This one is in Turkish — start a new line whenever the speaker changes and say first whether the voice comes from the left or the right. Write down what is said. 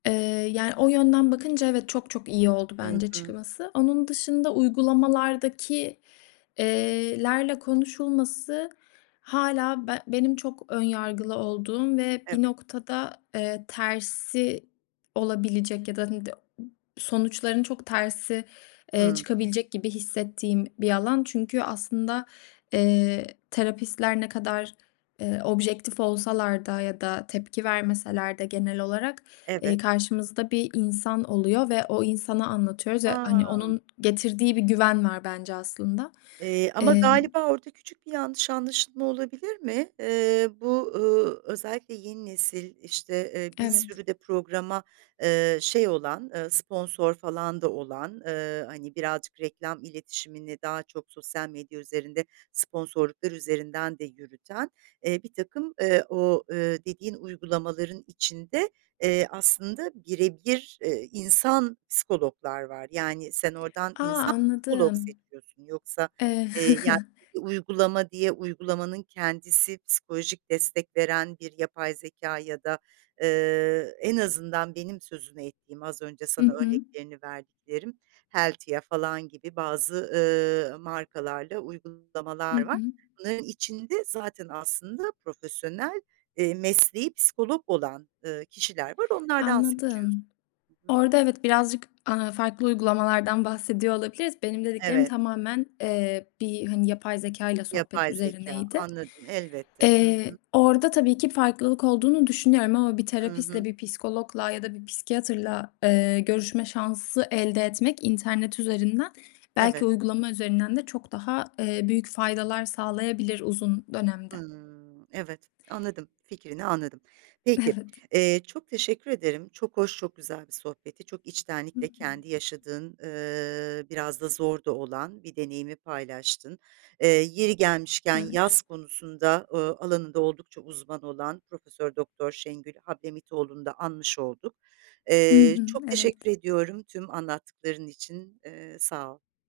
left: Eee, yani, o yönden bakınca evet, çok çok iyi oldu
right: Hı
left: bence
right: hı.
left: çıkması. Onun dışında uygulamalardaki eee, lerle konuşulması hâlâ ben benim çok ön yargılı olduğum ve bir
right: Evet.
left: noktada, eee, tersi olabilecek ya da [unintelligible] sonuçların çok tersi, eee,
right: Hıı.
left: çıkabilecek gibi hissettiğim bir alan. Çünkü aslında, eee, terapistler ne kadar, eee, objektif olsalar da ya da tepki vermeseler de genel olarak, eee,
right: Evet.
left: karşımızda bir insan oluyor ve o insana anlatıyoruz ve, hani,
right: Ha!
left: onun getirdiği bir güven var bence aslında.
right: Eee, ama
left: Emm
right: galiba orada küçük bir yanlış anlaşılma olabilir mi? Eee, bu, ııı, özellikle yeni nesil, işte, eee, bir
left: Evet.
right: sürü de programa, eee, şey olan, ııı, sponsor falan da olan, ııı, hani, birazcık reklam iletişimini daha çok sosyal medya üzerinde sponsorluklar üzerinden de yürüten, eee, birtakım, eee, o, eee, dediğin uygulamaların içinde, eee, aslında bire bir, eee, insan psikologlar var. Yani sen oradan
left: A!
right: insan psikolog
left: Anladım.
right: seçiyorsun yoksa,
left: Eee
right: eee, yani uygulama diye uygulamanın kendisi psikolojik destek veren bir yapay zekâ ya da, eee, en azından benim sözünü ettiğim, az önce
left: Hı
right: sana
left: hı.
right: örneklerini verdiklerim, Heltia falan gibi bazı, ııı, markalarla
left: Hı
right: uygulamalar var.
left: hı.
right: Bunların içinde zaten aslında profesyonel, eee, mesleği psikolog olan, ııı, kişiler var. Onlardan seçiyorsun.
left: Anladım.
right: Hı hı.
left: Orada evet, birazcık, aaa, farklı uygulamalardan bahsediyor olabiliriz. Benim dediklerim
right: Evet.
left: tamamen, eee, bir, hani, yapay zekâyla sohbet
right: Yapay zekâ,
left: üzerineydi.
right: anladım, elbette. Hı
left: Eee,
right: hı.
left: orada tabii ki farklılık olduğunu düşünüyorum ama bir
right: Hı
left: terapistle,
right: hı.
left: bir psikologla ya da bir psikiyatrla, eee, görüşme şansı elde etmek internet üzerinden, belki
right: Evet.
left: uygulama üzerinden de çok daha, eee, büyük faydalar sağlayabilir uzun dönemde.
right: Hıı, evet. Anladım, fikrini anladım. Peki,
left: Evet.
right: eee, çok teşekkür ederim. Çok hoş, çok güzel bir sohbetti. Çok
left: Hı hı.
right: içtenlikle kendi yaşadığın, ııı, biraz da zor da olan bir deneyimi paylaştın. Eee, yeri gelmişken
left: Evet.
right: yaz konusunda, ııı, alanında oldukça uzman olan Profesör Doktor Şengül Hablemitoğlu'nu da anmış olduk.
left: Hı
right: Eee,
left: hı.
right: çok teşekkür
left: Evet.
right: ediyorum tüm anlattıkların için, eee, sağ ol.